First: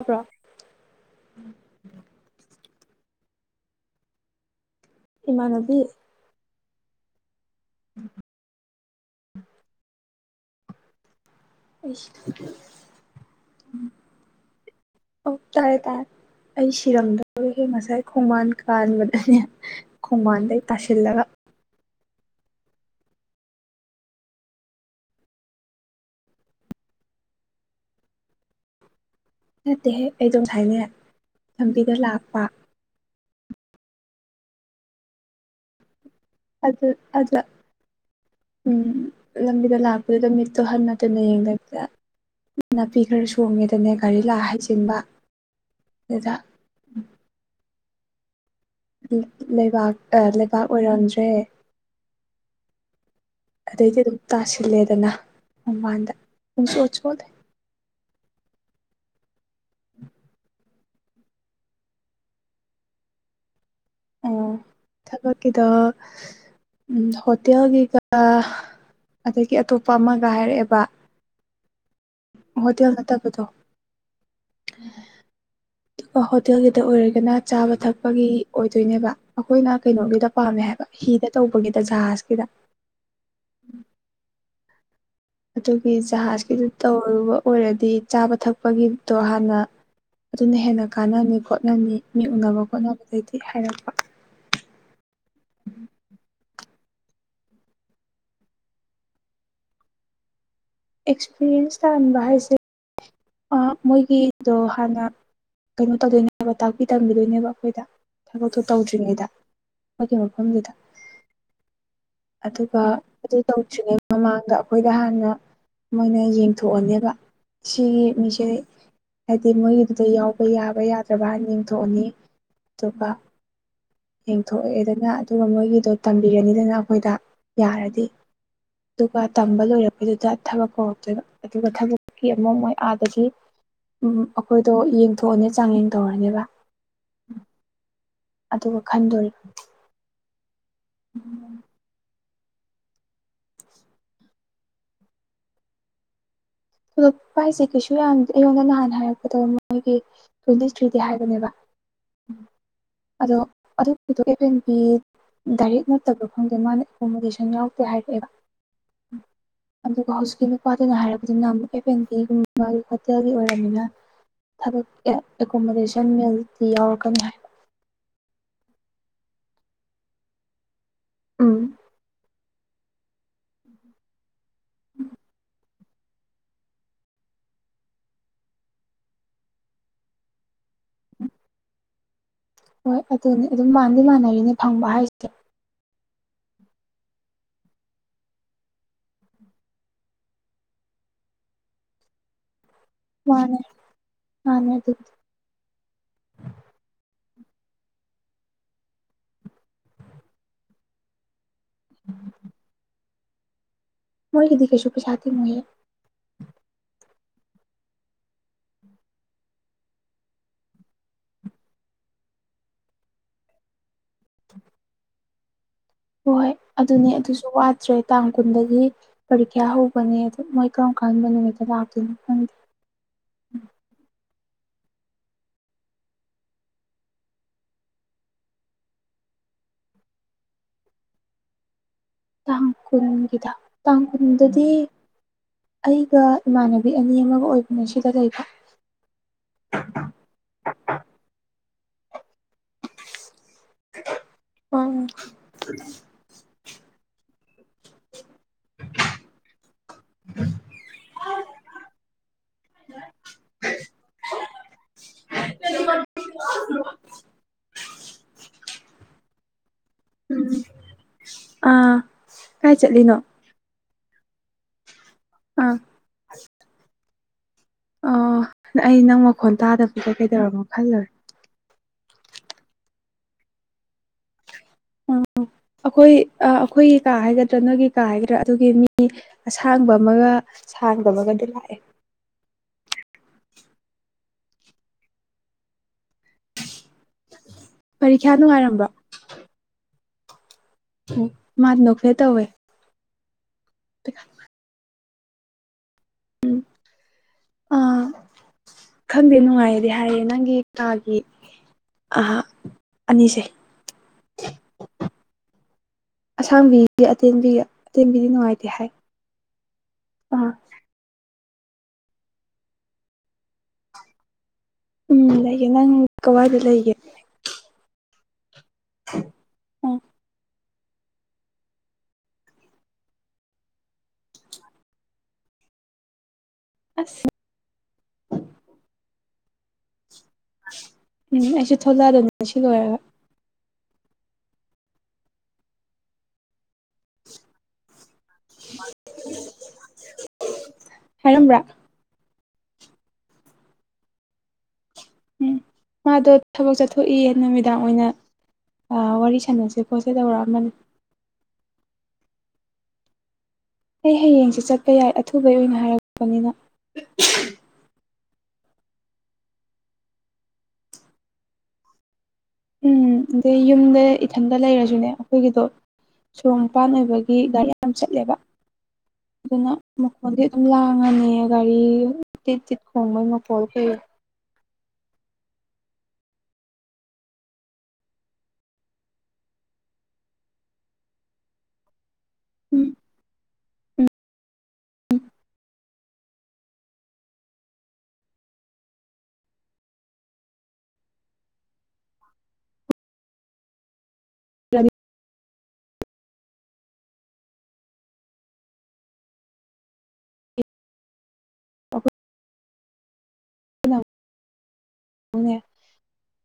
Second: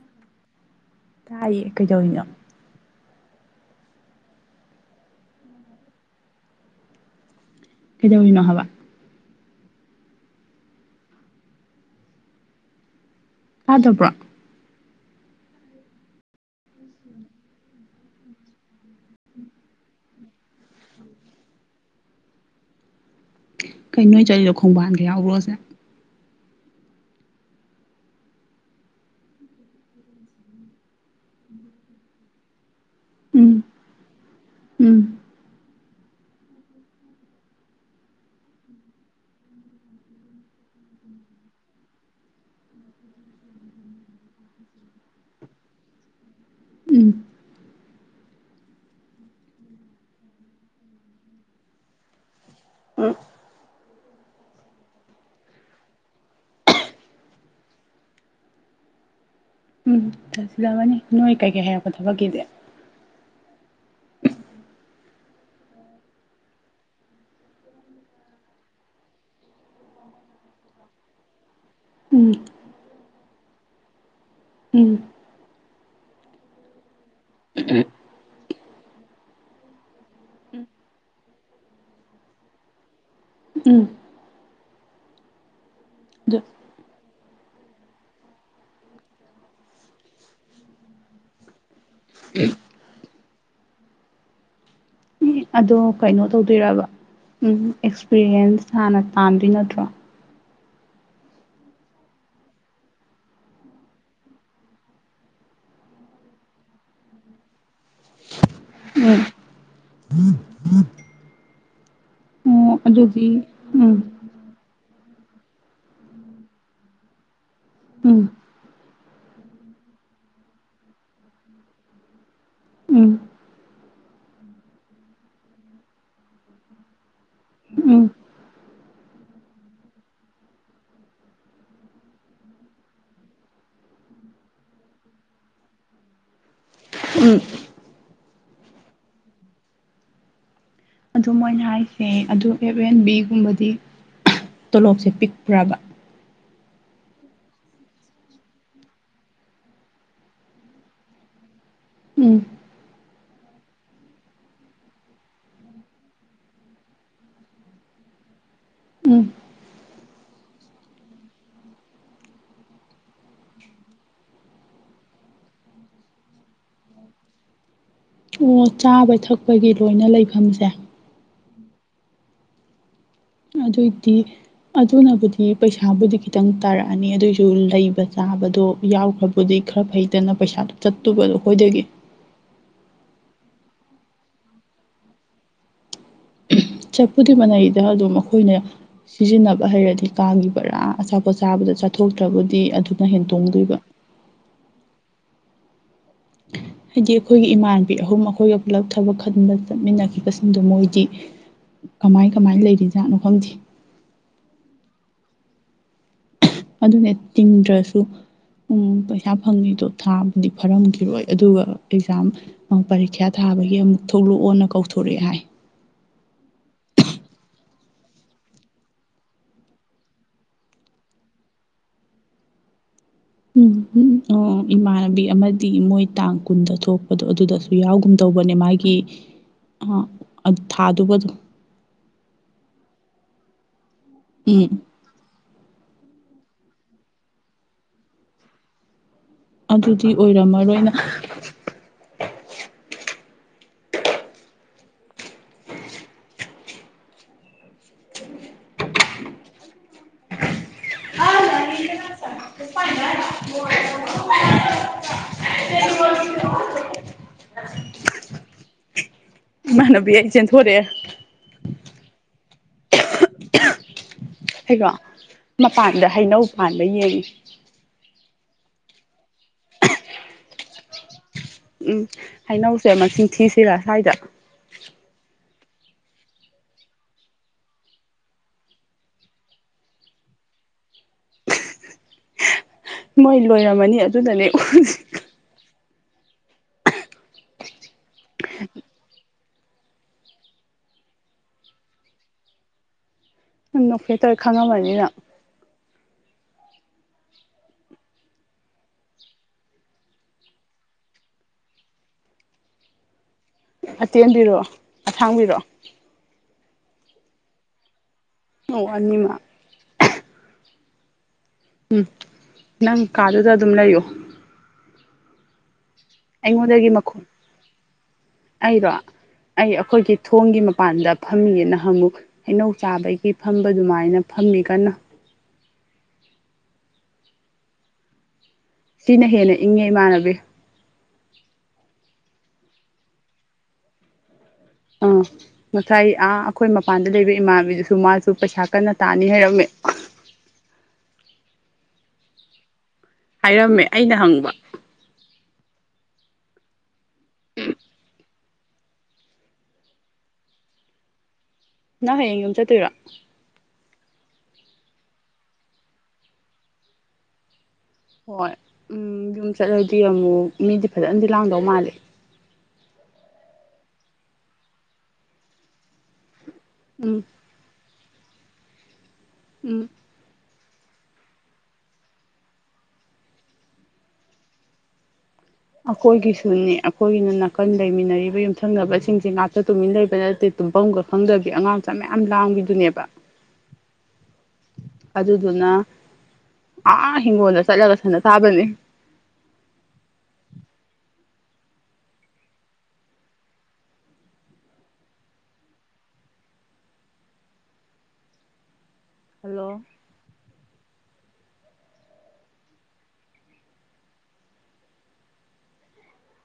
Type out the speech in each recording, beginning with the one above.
ꯇꯥꯕ꯭ꯔꯣ ꯇꯥꯏ ꯀ ꯆꯣꯅꯣ ꯏꯃꯥ ꯅꯕꯤ ꯀꯗꯧꯅꯍꯕ ꯏꯁ ꯑꯗꯕ꯭ꯔꯥ ꯑꯣ ꯇꯥꯔꯦ ꯇꯥꯏ ꯑꯩ ꯁꯤꯔꯝꯗꯧ ꯍꯦ ꯉꯁꯥꯏ ꯈꯣꯡꯕꯥꯟ ꯀꯥꯟꯕꯗꯅꯦ ꯈꯣꯡꯕꯥꯟꯗꯩ ꯇꯥꯁꯤꯜꯂꯒ ꯀꯩꯅꯣꯏ ꯆꯠꯂꯤꯗꯣ ꯈꯣꯡꯕꯥꯟꯗ ꯌꯥꯎꯔꯣꯁꯦ ꯅꯠꯇꯦꯍꯦꯛ ꯑꯩꯗꯣꯝ ꯍꯥꯏꯥꯏꯅ ꯂꯝꯕꯤꯗ ꯂꯥꯛꯄ ꯎꯝ ꯎꯝ ꯑꯗꯨꯗ ꯑꯗꯨꯗ ꯎꯝ ꯂꯝꯕꯤꯗ ꯂꯥꯛꯄꯗꯨꯗ ꯃꯤꯠꯇꯨ ꯍꯟꯅ ꯇꯟꯅ ꯌꯦꯡꯗꯕꯤꯗ ꯅꯥꯄꯤ ꯈꯔ ꯁꯣꯡꯉꯦꯗꯅꯦ ꯒꯥꯔꯤ ꯂꯥꯛ ꯍꯩꯖꯤꯟꯕ ꯆꯗꯥꯛ ꯎꯝ ꯂꯩꯕꯥꯛ ꯂꯩꯕꯥꯛ ꯑꯣꯏꯔꯝꯗ꯭ꯔꯦ ꯎꯝ ꯑꯗꯩꯗꯤ ꯑꯗꯨꯝ ꯇꯥꯁꯤꯜꯂꯦꯗꯅ ꯃꯃꯥꯟꯗ ꯄꯨꯡꯁꯨꯠꯆ ꯑꯣꯂꯦ [unintelligible] ꯆꯠꯁꯤꯜꯂꯑꯅꯤ ꯅꯣꯏ ꯀꯩꯀꯩ ꯍꯥꯏꯔꯛꯄ ꯊꯕꯛꯀꯤꯁꯦ ꯑꯣ ꯊꯕ ꯀꯗ ꯎ ꯍꯣꯇꯦꯜꯒꯤꯒ ꯑꯗꯒꯤ ꯑꯇꯣꯞꯄ ꯑꯃꯒ ꯍꯥꯏꯔꯛꯑꯦꯕ ꯎꯝ ꯍꯣꯇꯦꯜ ꯅꯠꯇꯕꯗꯣ ꯎꯝ ꯑꯗꯨꯒ ꯍꯣꯇꯦꯜꯒꯤꯗ ꯑꯣꯏꯔꯒꯅ ꯆꯥꯕ ꯊꯛꯄꯒꯤ ꯑꯣꯏꯗꯣꯏꯅꯦꯕ ꯑꯩꯈꯣꯏꯅ ꯀꯩꯅꯣꯒꯤꯗ ꯄꯥꯝꯃꯦ ꯍꯥꯏꯕ ꯍꯤꯗ ꯇꯧꯕꯒꯤꯗ ꯖꯍꯥꯖꯀꯤꯗ ꯎꯝ ꯑꯗꯨꯒꯤ ꯑꯗꯨ ꯖꯍꯥꯖꯒꯤꯗꯨ ꯇꯧꯔꯨꯕ ꯑꯣꯏꯔꯗꯤ ꯆꯥꯕ ꯊꯛꯄꯒꯤꯗꯣ ꯍꯥꯟꯅ ꯑꯗꯨꯅ ꯍꯦꯟꯅ ꯀꯥꯟꯅꯅꯤ ꯈꯣꯠꯅꯅꯤ ꯃꯤ ꯎꯅꯕ ꯈꯣꯠꯅꯕꯗꯗꯒꯤꯗꯤ ꯍꯥꯏꯔꯛꯄ ꯎ ꯑꯗꯣ ꯀꯩꯅꯣ ꯇꯧꯗꯣꯏꯕ ꯎꯝ ꯑꯦꯛꯁꯄꯤꯔꯤꯌꯦꯟꯁ ꯍꯥꯟꯅ ꯇꯥꯗꯣꯏ ꯅꯠꯇ꯭ꯔꯣ ꯑꯦꯛꯁꯄꯤꯔꯤꯌꯦꯟꯁ ꯇꯥꯟꯕ ꯍꯥꯏꯁꯦ ꯃꯣꯏꯒꯤꯗꯣ ꯍꯥꯟꯅ ꯀꯩꯅꯣ ꯇꯧꯗꯣꯏꯅꯦꯕ ꯇꯥꯛꯄꯤ ꯇꯝꯕꯤꯗꯣꯏꯅꯦꯕ ꯑꯩꯈꯣꯏꯗ ꯑꯗꯨ ꯎꯝ ꯇꯧꯗ꯭ꯔꯤꯉꯩꯗ ꯃꯒꯤ ꯃꯐꯝꯗꯨꯗ ꯑꯣ ꯑꯗꯨꯒ ꯑꯗꯨꯗꯤ ꯑꯗꯨ ꯎꯝ ꯇꯧꯗ꯭ꯔꯤꯉꯩ ꯃꯃꯥꯡꯗ ꯑꯩꯈꯣꯏꯗ ꯍꯥꯟꯅ ꯃꯣꯏꯅ ꯌꯦꯡꯊꯣꯛꯑꯅꯦꯕ ꯁꯤꯒꯤ ꯎꯝ ꯃꯤꯁꯦ ꯍꯥꯏꯗꯤ ꯃꯣꯏꯒꯤꯗꯨꯗ ꯌꯥꯎꯕ ꯌꯥꯕ ꯌꯥꯗ꯭ꯔꯕ ꯍꯥꯏꯅ ꯌꯦꯊꯣꯛꯑꯅꯤ ꯆꯄ ꯎꯝ ꯌꯦꯡꯊꯣꯛꯑꯦꯗꯅ ꯑꯗꯨꯒ ꯃꯣꯏꯒꯤꯗꯣ ꯇꯝꯕꯤꯔꯅꯤꯗꯅ ꯑꯩꯈꯣꯏꯗ ꯌꯥꯔꯗꯤ ꯎꯝ ꯑꯗꯨꯒ ꯇꯝꯕ ꯂꯣꯏꯔꯛꯄꯩꯗꯨꯗ ꯊꯕꯛ ꯀꯧꯔꯛꯇꯣꯏꯕ ꯑꯗꯨꯒ ꯊꯕꯛꯀꯤ ꯑꯃꯨꯛ ꯃꯣꯏ ꯑꯗꯒꯤ ꯎ ꯑꯩꯈꯣꯏꯗꯣ ꯌꯦꯡꯊꯣꯛꯑꯅꯤ ꯆꯥꯡꯌꯦꯡ ꯇꯧꯔꯅꯦꯕ ꯎꯝ ꯑꯗꯨꯒ ꯈꯟꯗꯣꯔꯤꯕ ꯑꯗꯨ ꯃꯣꯏꯅ ꯍꯥꯏꯁꯦ ꯑꯗꯨ ꯑꯦꯐ ꯑꯦꯟ ꯕꯤꯒꯨꯝꯕꯗꯤ ꯇꯣꯂꯣꯞꯁꯦ ꯄꯤꯛꯄ꯭ꯔꯕ ꯊꯣꯛꯂꯛꯄ ꯍꯥꯏꯁꯦ ꯀꯩꯁꯨ ꯌꯥꯝꯦ ꯑꯩꯉꯣꯟꯗ ꯅꯍꯥꯟ ꯍꯥꯏꯔꯛꯄꯗ ꯃꯣꯏꯒꯤ ꯇ꯭ꯋꯦꯟꯇꯤ ꯊ꯭ꯔꯤꯗꯤ ꯍꯥꯏꯕꯅꯦꯕ ꯎꯝ ꯑꯗꯣ ꯑꯗꯨꯦꯟ ꯗꯥꯏꯔꯦꯛ ꯅꯠꯇꯕ ꯈꯪꯗꯦ ꯃꯥꯅ ꯑꯦꯀꯣꯃꯣꯗꯦꯁꯟ ꯌꯥꯎꯗꯦ ꯍꯥꯏꯔꯛꯑꯦꯕ ꯎꯝ ꯑꯗꯨꯒ ꯍꯧꯖꯤꯛꯀꯤ ꯅꯨꯄꯥꯗ ꯉ ꯍꯥꯏꯔꯕ ꯁꯤꯅ ꯑꯃꯨꯛ ꯀꯦꯐꯦꯟꯒꯤꯒꯨꯝꯕ ꯍꯣꯇꯦꯜꯒꯤ ꯑꯣꯏꯔꯝꯃꯤꯅ ꯊꯕꯛ ꯑꯦꯀꯣꯃꯣꯗꯦꯁꯟ ꯃꯜꯗꯤ ꯌꯥꯎꯔꯛꯀꯅꯤ ꯍꯥꯏ ꯣ ꯆꯥꯕ ꯊꯛꯄꯒꯤ ꯂꯣꯏꯅ ꯂꯩꯐꯝꯁꯦ ꯎꯝ ꯑꯗꯨ ꯑꯣꯏꯗꯤ ꯑꯗꯨꯅꯕꯨꯗꯤ ꯄꯩꯁꯥꯕꯨꯗꯤ ꯈꯤꯇꯪ ꯇꯥꯔꯛꯑꯅꯤ ꯑꯗꯨꯑꯣꯏꯁꯨ ꯂꯩꯕ ꯆꯥꯕꯗꯣ ꯌꯥꯎꯈ꯭ꯔꯕꯨꯗꯤ ꯈꯔ ꯐꯩꯇꯅ ꯄꯩꯁꯥꯗꯨꯣ ꯆꯠꯇꯨꯕꯗꯣ ꯑꯩꯈꯣꯏꯗꯒꯤ ꯍꯣꯏ ꯑꯗꯨꯅꯤ ꯑꯗꯨꯝ ꯃꯥꯟꯗꯤ ꯃꯥꯟꯅꯔꯤꯅꯦ ꯐꯪꯕ ꯍꯥꯏꯁꯦ ꯆꯠꯄꯨꯗꯤ ꯃꯅꯥꯩꯗ ꯑꯗꯨꯝ ꯑꯩꯈꯣꯏꯅ ꯁꯤꯖꯤꯟꯅꯕ ꯍꯩꯔꯗꯤ ꯀꯥꯒꯤꯈꯤꯕꯔꯥ ꯑꯆꯥꯄꯣꯠ ꯆꯥꯕꯗ ꯆꯥꯊꯣꯛꯇ꯭ꯔꯕꯨꯗꯤ ꯑꯗꯨꯅ ꯍꯦꯟ ꯃꯥꯅꯦ ꯇꯣꯡꯗꯣꯏꯕ ꯃꯥꯅꯦ ꯑꯗꯨꯗꯤ [inaudible] ꯍꯥꯏꯗꯤ ꯑꯩꯈꯣꯏꯒꯤ ꯏꯃꯥꯟꯅꯕꯤ ꯑꯍꯨꯝ ꯑꯩꯈꯣꯏꯒ ꯄꯨꯂꯞ ꯊꯕꯛ ꯈꯟꯕ ꯆꯠꯃꯤꯟꯅꯈꯤꯕꯁꯤꯡꯗꯣ ꯃꯣꯏꯗꯤ ꯀꯃꯥꯏ ꯀꯃꯥꯏꯅ ꯂꯩꯔꯤ ꯖꯥꯠꯅꯣ ꯈꯪꯗꯦ ꯃꯣꯏꯒꯤꯗꯤꯀ ꯆꯨꯄꯦꯁꯗꯦ ꯃꯍꯤ ꯠꯇꯗ꯭ꯔꯁꯨꯁꯨ ꯎꯝ ꯄꯩꯁꯥ ꯐꯪꯉꯤꯗꯣ ꯊꯥꯕꯨꯗꯤ ꯐꯔꯝꯈꯤꯔꯣꯏ ꯑꯗꯨꯒ ꯑꯦꯛꯖꯥꯝ ꯄꯔꯤꯈ꯭ꯌꯥ ꯊꯥ ꯑꯥꯕꯒꯤ ꯑꯃꯨꯛ ꯊꯣꯛꯂꯛꯑꯣꯅ ꯀꯧꯊꯣꯔꯛꯑꯦ ꯍꯥꯏ ꯍꯣꯏ ꯍꯣꯏ ꯑꯗꯨꯅꯦ ꯑꯗꯨꯁꯨ ꯋꯥꯠꯇ꯭ꯔꯦ ꯇꯥꯡ ꯀꯨꯟꯗꯒꯤ ꯄꯔꯤꯈ꯭ꯌꯥ ꯍꯧꯕꯅꯦ ꯑꯗꯨ ꯃꯣꯏ ꯀꯔꯝ ꯗꯨꯀꯥꯟ ꯃꯅꯤꯗ ꯂꯥꯛꯇꯅ ꯎꯝꯝ ꯑꯣ ꯏꯃꯥꯟꯅꯕꯤ ꯑꯃꯗꯤ ꯃꯣꯏ ꯇꯥꯡ ꯀꯨꯟꯗ ꯊꯣꯛꯄꯗꯣ ꯑꯗꯨꯗꯁꯨ ꯌꯥꯎꯒꯨꯝꯗꯧꯕꯅꯦ ꯃꯥꯒꯤ ꯑ ꯑꯗꯨ ꯊꯥꯗꯨꯕ ꯑꯗꯨ ꯇꯥꯡ ꯀꯨꯟꯒꯤꯗ ꯇꯥꯡ ꯀꯨꯟꯗꯗꯤ ꯎꯝ ꯑꯩꯒ ꯏꯃꯥꯟꯅꯕꯤ ꯑꯅꯤ ꯑꯃꯒ ꯑꯣꯏꯕꯅꯦ ꯁꯤꯗ ꯂꯩꯕ ꯑꯗꯨꯗꯤ ꯑꯣꯏꯔꯝꯃꯔꯣꯏꯅ ꯑꯣ [unintelligible] [unintelligible] [unintelligible] ꯃꯥꯅꯕꯤ ꯑ ꯆꯦ ꯊꯔꯦ ꯑꯥ ꯀꯥꯏ ꯆꯠꯂꯤꯅꯣ ꯍꯩꯀꯣ ꯑꯥ ꯃꯄꯥꯟꯗ ꯍꯩꯅꯧ ꯄꯥꯟꯕ ꯌꯦꯡꯉꯤ ꯑ ꯑꯩ ꯅꯪ ꯃꯈꯣꯟ ꯇꯥꯗꯕꯤꯗ ꯀꯩꯗꯧꯔꯝꯅꯣ ꯈꯜꯂꯨꯔꯦ ꯎꯝ ꯍꯩꯅꯧꯁꯦ ꯑꯃ ꯊꯤꯁꯤꯔ ꯁ꯭ꯋꯥꯏꯗ ꯎꯝ ꯑꯩꯈꯣꯏ ꯑꯩꯈꯣꯏꯒꯤ ꯀꯥ ꯍꯥꯏꯒꯗ꯭ꯔꯥ ꯅꯣꯏꯒꯤ ꯀꯥ ꯍꯥꯏꯒꯗ꯭ꯔꯥ ꯑꯗꯨꯒꯤ ꯃꯤ ꯑꯁꯥꯡꯕ ꯑꯃꯒ ꯊꯥꯡꯗꯕꯒꯗꯤ ꯂꯥꯛꯑꯦ [unintelligible] ꯃꯣꯏ ꯂꯣꯏꯔꯝꯃꯅꯤ ꯑꯗꯨꯅꯅꯦ ꯎ ꯄꯔꯤꯈ꯭ꯌꯥ ꯅꯨꯡꯉꯥꯏꯔꯝꯕ ꯃꯥ ꯅꯈꯦ ꯇꯧꯋꯦ ꯅꯣꯛ ꯐꯦꯇꯔ ꯈꯪꯉꯝꯃꯅꯤꯅ ꯎꯝ ꯑ ꯈꯪꯗꯦ ꯅꯨꯡꯉꯥꯏꯗꯤ ꯍꯥꯏꯌꯦ ꯅꯪꯒꯤ ꯀꯥꯒꯤ ꯑ ꯑꯅꯤꯁꯦ ꯑꯇꯦꯟꯕꯤꯔꯛꯑꯣ ꯑꯊꯥꯡꯕꯤꯔꯑꯣ ꯑꯁꯥꯡꯕꯤꯒꯤ ꯑꯇꯦꯟꯕꯤ ꯑꯇꯦꯟꯕꯤꯗꯤ ꯅꯨꯡꯉꯥꯏꯇꯦ ꯑꯣ ꯍꯥꯏ ꯑꯅꯤꯃꯛ ꯑꯥ ꯎꯝ ꯅꯪ ꯀꯗꯗ ꯑꯗꯨ ꯑꯗꯨꯝꯂꯣ ꯎꯝꯦ ꯅꯪ ꯀꯋꯥꯏꯗ ꯑꯩꯉꯣꯟꯗꯒꯤ ꯂꯩꯒꯦ ꯃꯈꯨꯜ ꯑꯩꯗꯣ ꯑꯩ ꯑꯥ ꯑꯩꯈꯣꯏꯒꯤ ꯊꯣꯡꯒꯤ ꯃꯄꯥꯟꯗ ꯐꯝꯃꯤꯅ ꯑꯃꯨꯛ ꯍꯩꯅꯧ ꯆꯥꯕꯒꯤ ꯐꯝꯕ ꯑꯗꯨꯃꯥꯏꯅ ꯐꯝꯃꯤ ꯀꯟꯅ ꯑꯁ ꯁꯤꯅ ꯍꯦꯟꯅ ꯏꯪꯉꯦ ꯏꯃꯥꯟꯅꯕꯤ ꯎꯝ ꯑꯩꯁꯨ ꯊꯣꯂꯛꯑꯗꯅꯤꯅ ꯁꯤ ꯂꯣꯏꯔꯒ ꯑꯥ ꯉꯁꯥꯏ ꯑꯥ ꯑꯩꯈꯣꯏ ꯃꯄꯥꯟꯗ ꯂꯩꯕ ꯏꯃꯥꯕꯤꯗꯨꯁꯨ ꯃꯥ ꯑꯗꯨ ꯄꯩꯁꯥ ꯀꯟꯅ ꯇꯥꯅꯤ ꯍꯥꯏꯔꯝꯃꯦ ꯍꯥꯏꯔꯝꯕ꯭ꯔꯥ ꯍꯥꯏꯔꯝꯃꯦ ꯑꯩꯅ ꯍꯪꯕ ꯎꯝ ꯃꯥꯗꯣ ꯊꯕꯛ ꯆꯠꯊꯣꯛꯏꯌꯦ ꯅꯨꯃꯤꯗꯥꯡ ꯑꯣꯏꯅ ꯋꯥꯔꯤ ꯁꯥꯟꯅꯁꯦ ꯄꯣꯠꯁꯦ ꯇꯧꯔꯛꯑꯝꯕꯅꯤ ꯅꯍ ꯍꯌꯦꯡ ꯌꯨꯝ ꯆꯠꯇꯣꯏꯔꯣ ꯑꯩ ꯍꯌꯦꯡꯁꯦ ꯆꯠꯄ ꯌꯥꯏ ꯑꯊꯨꯕꯩ ꯑꯣꯏꯅ ꯍꯥꯏꯔꯛꯄꯅꯤꯅ ꯍꯣꯏ ꯎꯝ ꯌꯨꯝ ꯆꯠꯂꯗꯤ ꯑꯃꯨꯛ ꯃꯤꯗꯤ ꯐꯖꯅꯗꯤ ꯂꯥꯡꯗꯧ ꯃꯥꯂꯦ ꯎꯝ ꯑꯗꯩ ꯌꯨꯝꯗ ꯏꯊꯟꯗ ꯂꯩꯔꯁꯨꯅꯦ ꯑꯩꯈꯣꯏꯒꯤꯗꯣ ꯁꯣꯔꯣꯡꯄꯥꯟ ꯎꯝ ꯑꯣꯏꯕꯒꯤ ꯒꯥꯔꯤ ꯌꯥꯝ ꯆꯠꯂꯦꯕ ꯑꯗꯨꯅ ꯎꯝ ꯃꯈꯣꯟꯗꯤ ꯁ ꯂꯥꯡꯉꯅꯤ ꯒꯥꯔꯤ ꯇꯤꯠ ꯇꯤꯠ ꯈꯣꯡꯕꯩ ꯃꯈꯀꯣꯜ ꯀꯩꯣ ꯑꯩꯈꯣꯏꯒꯤꯁꯨꯅꯤ ꯑꯩꯈꯣꯏꯒꯤꯅ ꯅꯥꯀꯟ ꯂꯩꯃꯤꯟꯅꯔꯤꯕ ꯌꯨꯝꯊꯪꯅꯕꯁꯤꯡꯁꯦ ꯉꯥꯛꯇ ꯇꯨꯃꯤꯟꯅ ꯂꯩꯕ ꯅꯠꯇꯦ ꯑꯗꯨꯝꯐꯝꯝꯒ ꯈꯪꯗꯕꯤ ꯑꯉꯥꯡ ꯃꯆꯥ ꯃꯌꯥꯝ ꯂꯥꯡꯕꯤꯗꯨꯅꯦꯕ ꯑꯗꯨꯗꯨꯅ ꯑꯥ ꯏꯤꯡꯒꯣꯜꯗ ꯆꯠꯂꯒ ꯁꯗ ꯊꯥꯕꯅꯤ [unintelligible] [inaudible] ꯍꯜꯂꯣ ꯑꯣꯣꯏ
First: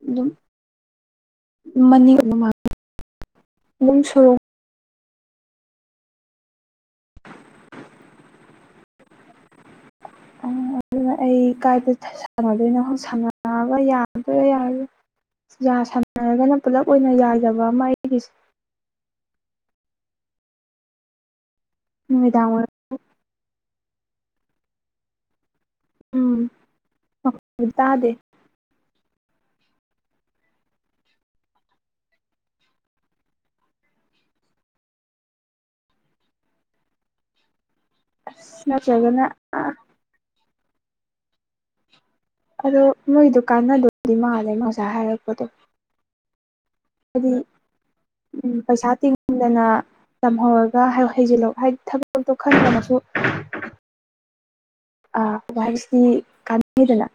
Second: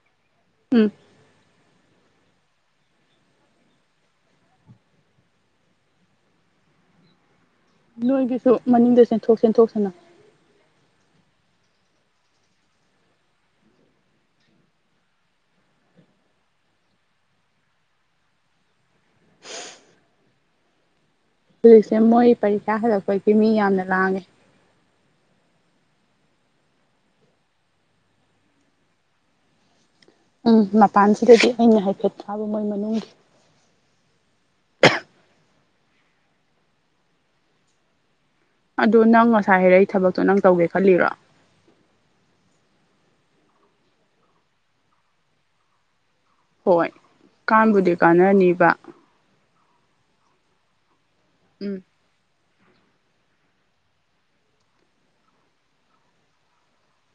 ꯑꯗꯨꯝ ꯎꯝ ꯃꯅꯤꯡ ꯄꯨꯡ ꯁꯣꯔꯣꯛ ꯅꯣꯏꯒꯤꯁꯨ ꯃꯅꯤꯡꯗ ꯆꯦꯟꯊꯣꯛ ꯆꯦꯟꯊꯣꯛꯁꯤꯅ ꯑꯗꯨꯅ ꯑꯩ ꯀꯥꯏꯗ ꯁꯥꯟꯅꯗꯣꯏꯅꯣꯣꯏ ꯁꯥꯟꯅꯕ ꯌꯥꯗꯣꯏꯔꯥ ꯌꯥꯔꯣꯏ ꯌꯥ ꯁꯝꯅꯔꯒꯅ ꯄꯨꯂꯞ ꯑꯣꯏꯅ ꯌꯥꯖꯕ ꯑꯃ ꯑꯩꯒꯤꯁꯦ ꯍꯧꯖꯤꯛꯁꯦ ꯃꯣꯏ ꯅꯨꯃꯤꯗꯥꯡ ꯄꯔꯤꯈꯥ ꯋꯥꯏꯔꯝ ꯍꯜꯂꯛꯄꯒꯤ ꯃꯤ ꯌꯥꯝꯅ ꯂꯥꯡꯉꯦ ꯎꯝ ꯇꯥꯗꯦ ꯎꯝ ꯃꯄꯥꯟꯁꯤꯗꯗꯤ ꯑꯩꯅ ꯍꯥꯏꯐꯦꯠ ꯊꯥꯕ ꯃꯣꯏ ꯃꯅꯨꯡꯒꯤ [unintelligible] ꯑꯁ ꯑꯗꯨ ꯅꯠꯇ꯭ꯔꯒꯅ ꯅꯪ ꯉꯁꯥꯏ ꯍꯥꯏꯔꯛ ꯑꯩ ꯊꯕꯛꯇꯣ ꯅꯪ ꯇꯧꯒꯦ ꯈꯜꯂꯤꯔꯣ ꯑꯗꯣ ꯃꯣꯏꯗꯨ ꯀꯥꯟꯅꯗꯕꯨꯗꯤ ꯃꯥꯜꯂꯦ ꯃꯁꯥ ꯍꯥꯏꯔꯛꯄꯗꯣ ꯍꯣꯏ ꯍꯥꯏꯗꯤ ꯀꯥꯟꯕꯨꯗꯤ ꯎ ꯀꯥꯟꯅꯅꯤꯕ ꯄꯩꯁꯥ ꯇꯤꯡꯗꯅ ꯇꯝꯍꯧꯔꯒ ꯍꯩꯖꯤꯜꯂꯣ ꯎꯝ ꯍꯥꯏꯗꯤ ꯊꯕꯛꯇꯣ ꯈꯟꯗꯃꯁꯨ ꯑ ꯍꯥꯏꯕꯁꯤꯗꯤ ꯀꯥꯟꯅꯈꯤꯗꯅ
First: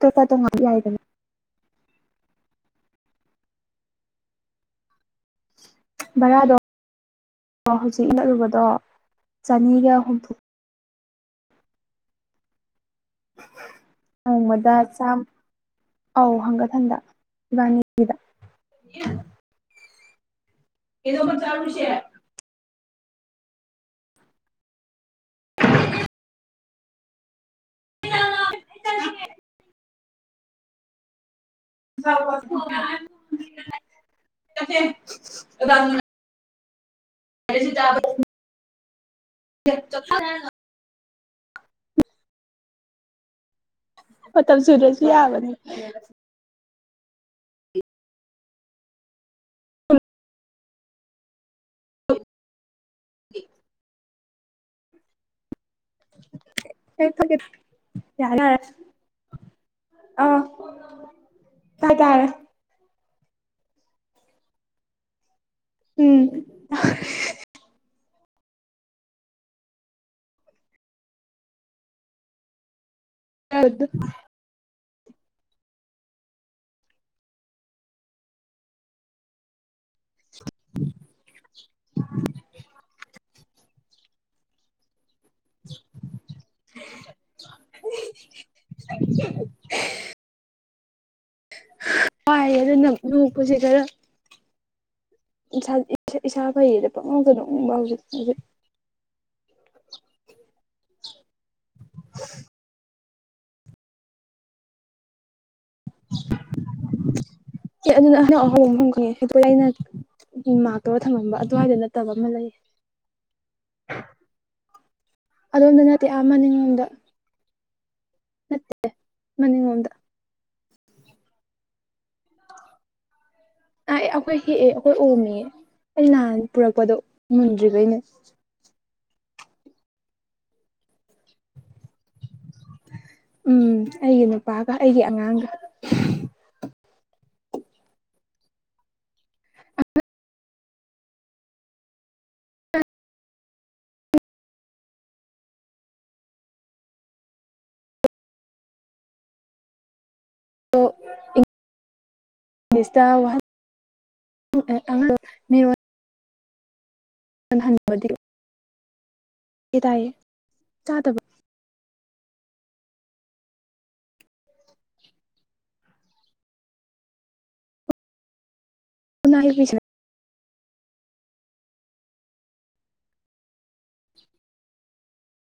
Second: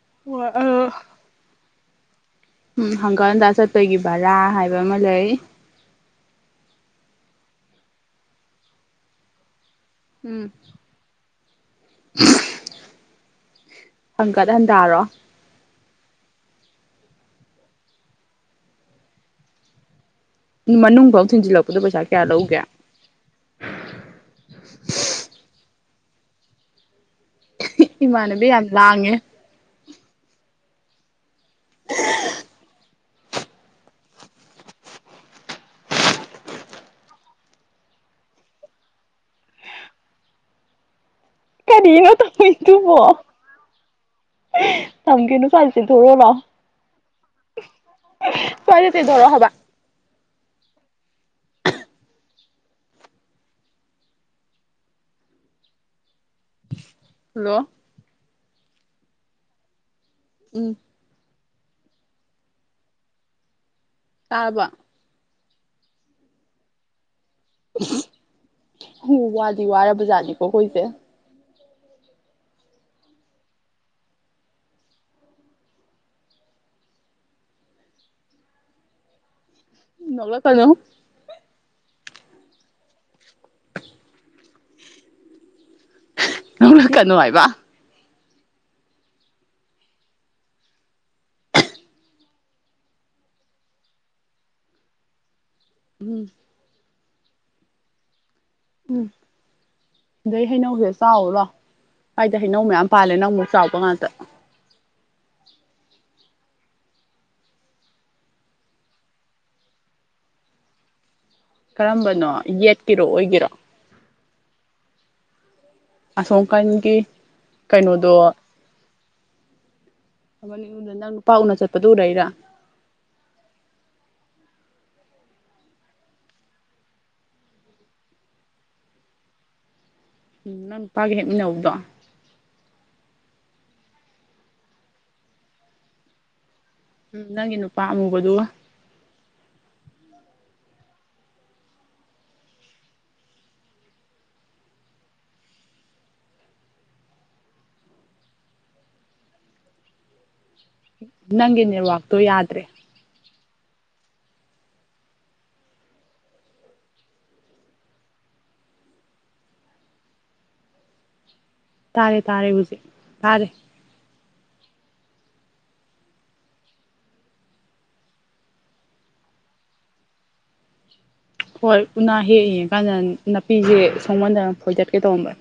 ꯀ ꯀ ꯇꯉ ꯌꯥꯏꯗꯅ ꯎꯝ ꯍꯪꯒꯥꯜꯝꯗ ꯆꯠꯄꯒꯤ ꯚꯔꯥ ꯍꯥꯏꯕ ꯑꯃ ꯂꯩ ꯚꯔꯥꯗꯣ ꯍꯧꯖꯤꯛ ꯏꯂꯛꯂꯨꯕꯗꯣ ꯆꯅꯤꯒ ꯍꯨꯝꯐꯨ ꯍꯪꯀꯠ ꯅꯣꯡꯃꯗ ꯍꯟꯇꯥꯔꯣ ꯆꯥꯝ ꯑꯧ ꯍꯪꯀꯠꯊꯟꯗ ꯏꯕꯥꯅꯤꯒꯤꯗ ꯃꯅꯨꯡ ꯐꯥꯎ ꯊꯤꯟꯖꯤꯜꯂꯛꯄꯗ ꯄꯩꯁꯥ ꯀꯌꯥ ꯂꯧꯒꯦ [unintelligible] ꯏꯃꯅꯦꯕꯤ ꯑ ꯂꯥꯡꯉ [inaudible] ꯀꯁꯤ ꯇꯕ꯭ꯔ [inaudible] ꯀꯔꯤꯉ ꯇꯣꯏ ꯊꯕ ꯃꯇꯝ ꯁꯨꯗ꯭ꯔꯁꯨ ꯊꯒꯅꯨ ꯌꯥꯕꯅꯦ ꯆꯜꯁꯤ ꯊꯔ ꯂ ꯇꯣꯏ ꯑꯗꯨꯗꯔꯣ ꯍꯕ [unintelligible] ꯍꯜꯂꯣ ꯀ ꯌꯥ ꯎꯝ ꯍ ꯇꯔꯦ ꯇꯥꯕ ꯎꯝ ꯍ ꯋꯥꯗꯤ ꯋꯥꯔꯕꯖꯥꯠꯗꯤꯀꯣꯈꯣꯏꯁꯦ ꯌꯦꯗ ꯧꯂ ꯀꯅꯣ ꯀꯩꯅꯣ ꯍꯥꯏꯕ [unintelligible] ꯍꯥꯏꯥꯏ ꯑꯗꯨꯗ ꯅꯣꯛꯄꯁꯦ ꯈꯔ ꯏꯁ ꯏꯁꯥ ꯐꯩꯗ ꯄꯪꯅꯧꯗꯅꯅꯤꯡꯕ ꯍꯧꯖꯤꯛ ꯍꯧꯖꯤꯛ ꯎꯝ ꯑꯗꯩ ꯍꯩꯅꯧꯁꯦ ꯆꯥꯎꯋꯔꯣ ꯍꯥꯏꯗꯤ ꯍꯩꯅꯧ ꯃꯌꯥꯝ ꯄꯥꯂꯅ ꯑꯃꯛ ꯆꯥꯎꯥꯎꯕ ꯉꯇ ꯑꯗꯨ ꯑꯍꯨꯝ ꯑꯍꯣꯡ ꯀꯅꯤꯦ ꯄꯨꯅ ꯃꯥꯛ ꯐꯪꯉꯝꯕ ꯑꯗꯨꯋꯥꯏꯗ ꯅꯠꯇꯕ ꯑꯃ ꯀꯔꯝꯕꯅꯣ ꯂꯩ ꯌꯦꯠꯀꯤꯔꯣ ꯑꯣꯏꯒꯤꯔꯣ ꯑꯗꯣꯝꯗ ꯅꯠꯇꯦ ꯑ ꯉꯣꯝꯗ ꯑꯁꯣꯝꯀꯟꯒꯤ ꯀꯩꯅꯣꯗꯣ ꯅꯠꯇꯦ ꯃꯅꯤꯡꯂꯣꯝꯗ ꯗ ꯅꯪ ꯅꯨꯄꯥ ꯎꯅ ꯆꯠꯄꯗꯨ ꯎꯔꯏꯔ ꯑ ꯑꯩꯈꯣꯏ ꯍꯦ ꯑꯩꯈꯣꯏ ꯑꯣꯃꯤ ꯑꯩ ꯂꯥꯟ ꯄꯨꯔꯛꯄꯗꯣ ꯃꯨꯟꯗ꯭ꯔꯤꯈꯩꯅꯦ ꯎꯝ ꯅꯪꯄꯥꯒꯦ ꯍꯦꯦꯛꯃꯤꯟꯅ ꯎꯕꯗꯣ ꯎꯝ ꯑꯩꯒꯤ ꯅꯨꯄꯥꯒ ꯑꯩꯒꯤ ꯑꯉꯥꯡꯒ ꯎꯝ ꯅꯪꯒꯤ ꯅꯨꯄꯥ ꯑꯃꯨꯕꯗꯨ ꯑꯗꯣ ꯅꯪꯦꯅꯤꯋꯥꯥꯛꯇꯣ ꯌꯥꯗ꯭ꯔꯦ [unintelligible] ꯗꯤ ꯇꯥꯏꯌꯦ ꯆꯥꯗꯕ ꯇꯥꯔꯦ ꯇꯥꯔꯦ ꯍꯧꯖꯤꯛ ꯇꯥꯔꯦ [unintelligible] ꯍꯣꯏ ꯎꯅꯥ ꯍꯦꯛꯏꯌꯦ ꯀꯟꯅ ꯅꯥꯄꯤꯁꯦ ꯁꯣꯡꯃꯟꯗꯅ ꯐꯣꯏ ꯗꯠꯀꯦ ꯇꯧꯔꯝꯕꯅꯦ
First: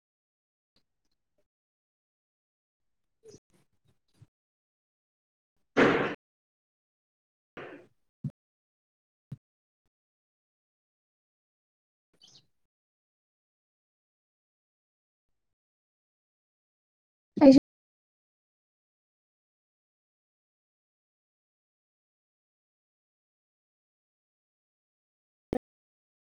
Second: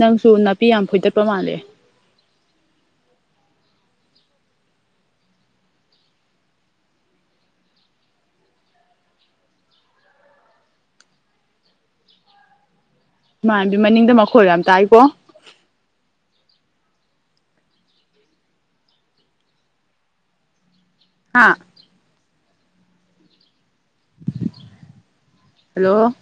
ꯅꯪꯁꯨ ꯅꯥꯄꯤ ꯌꯥꯝ ꯐꯣꯏꯗꯠꯄ ꯃꯥꯜꯂꯦ ꯃꯥꯥꯟꯕꯤ ꯃꯅꯤꯡꯗ ꯃꯈꯣꯜ ꯌꯥꯝ ꯇꯥꯏꯀꯣ ꯑꯩ ꯍꯥꯥ ꯍꯜꯂꯣ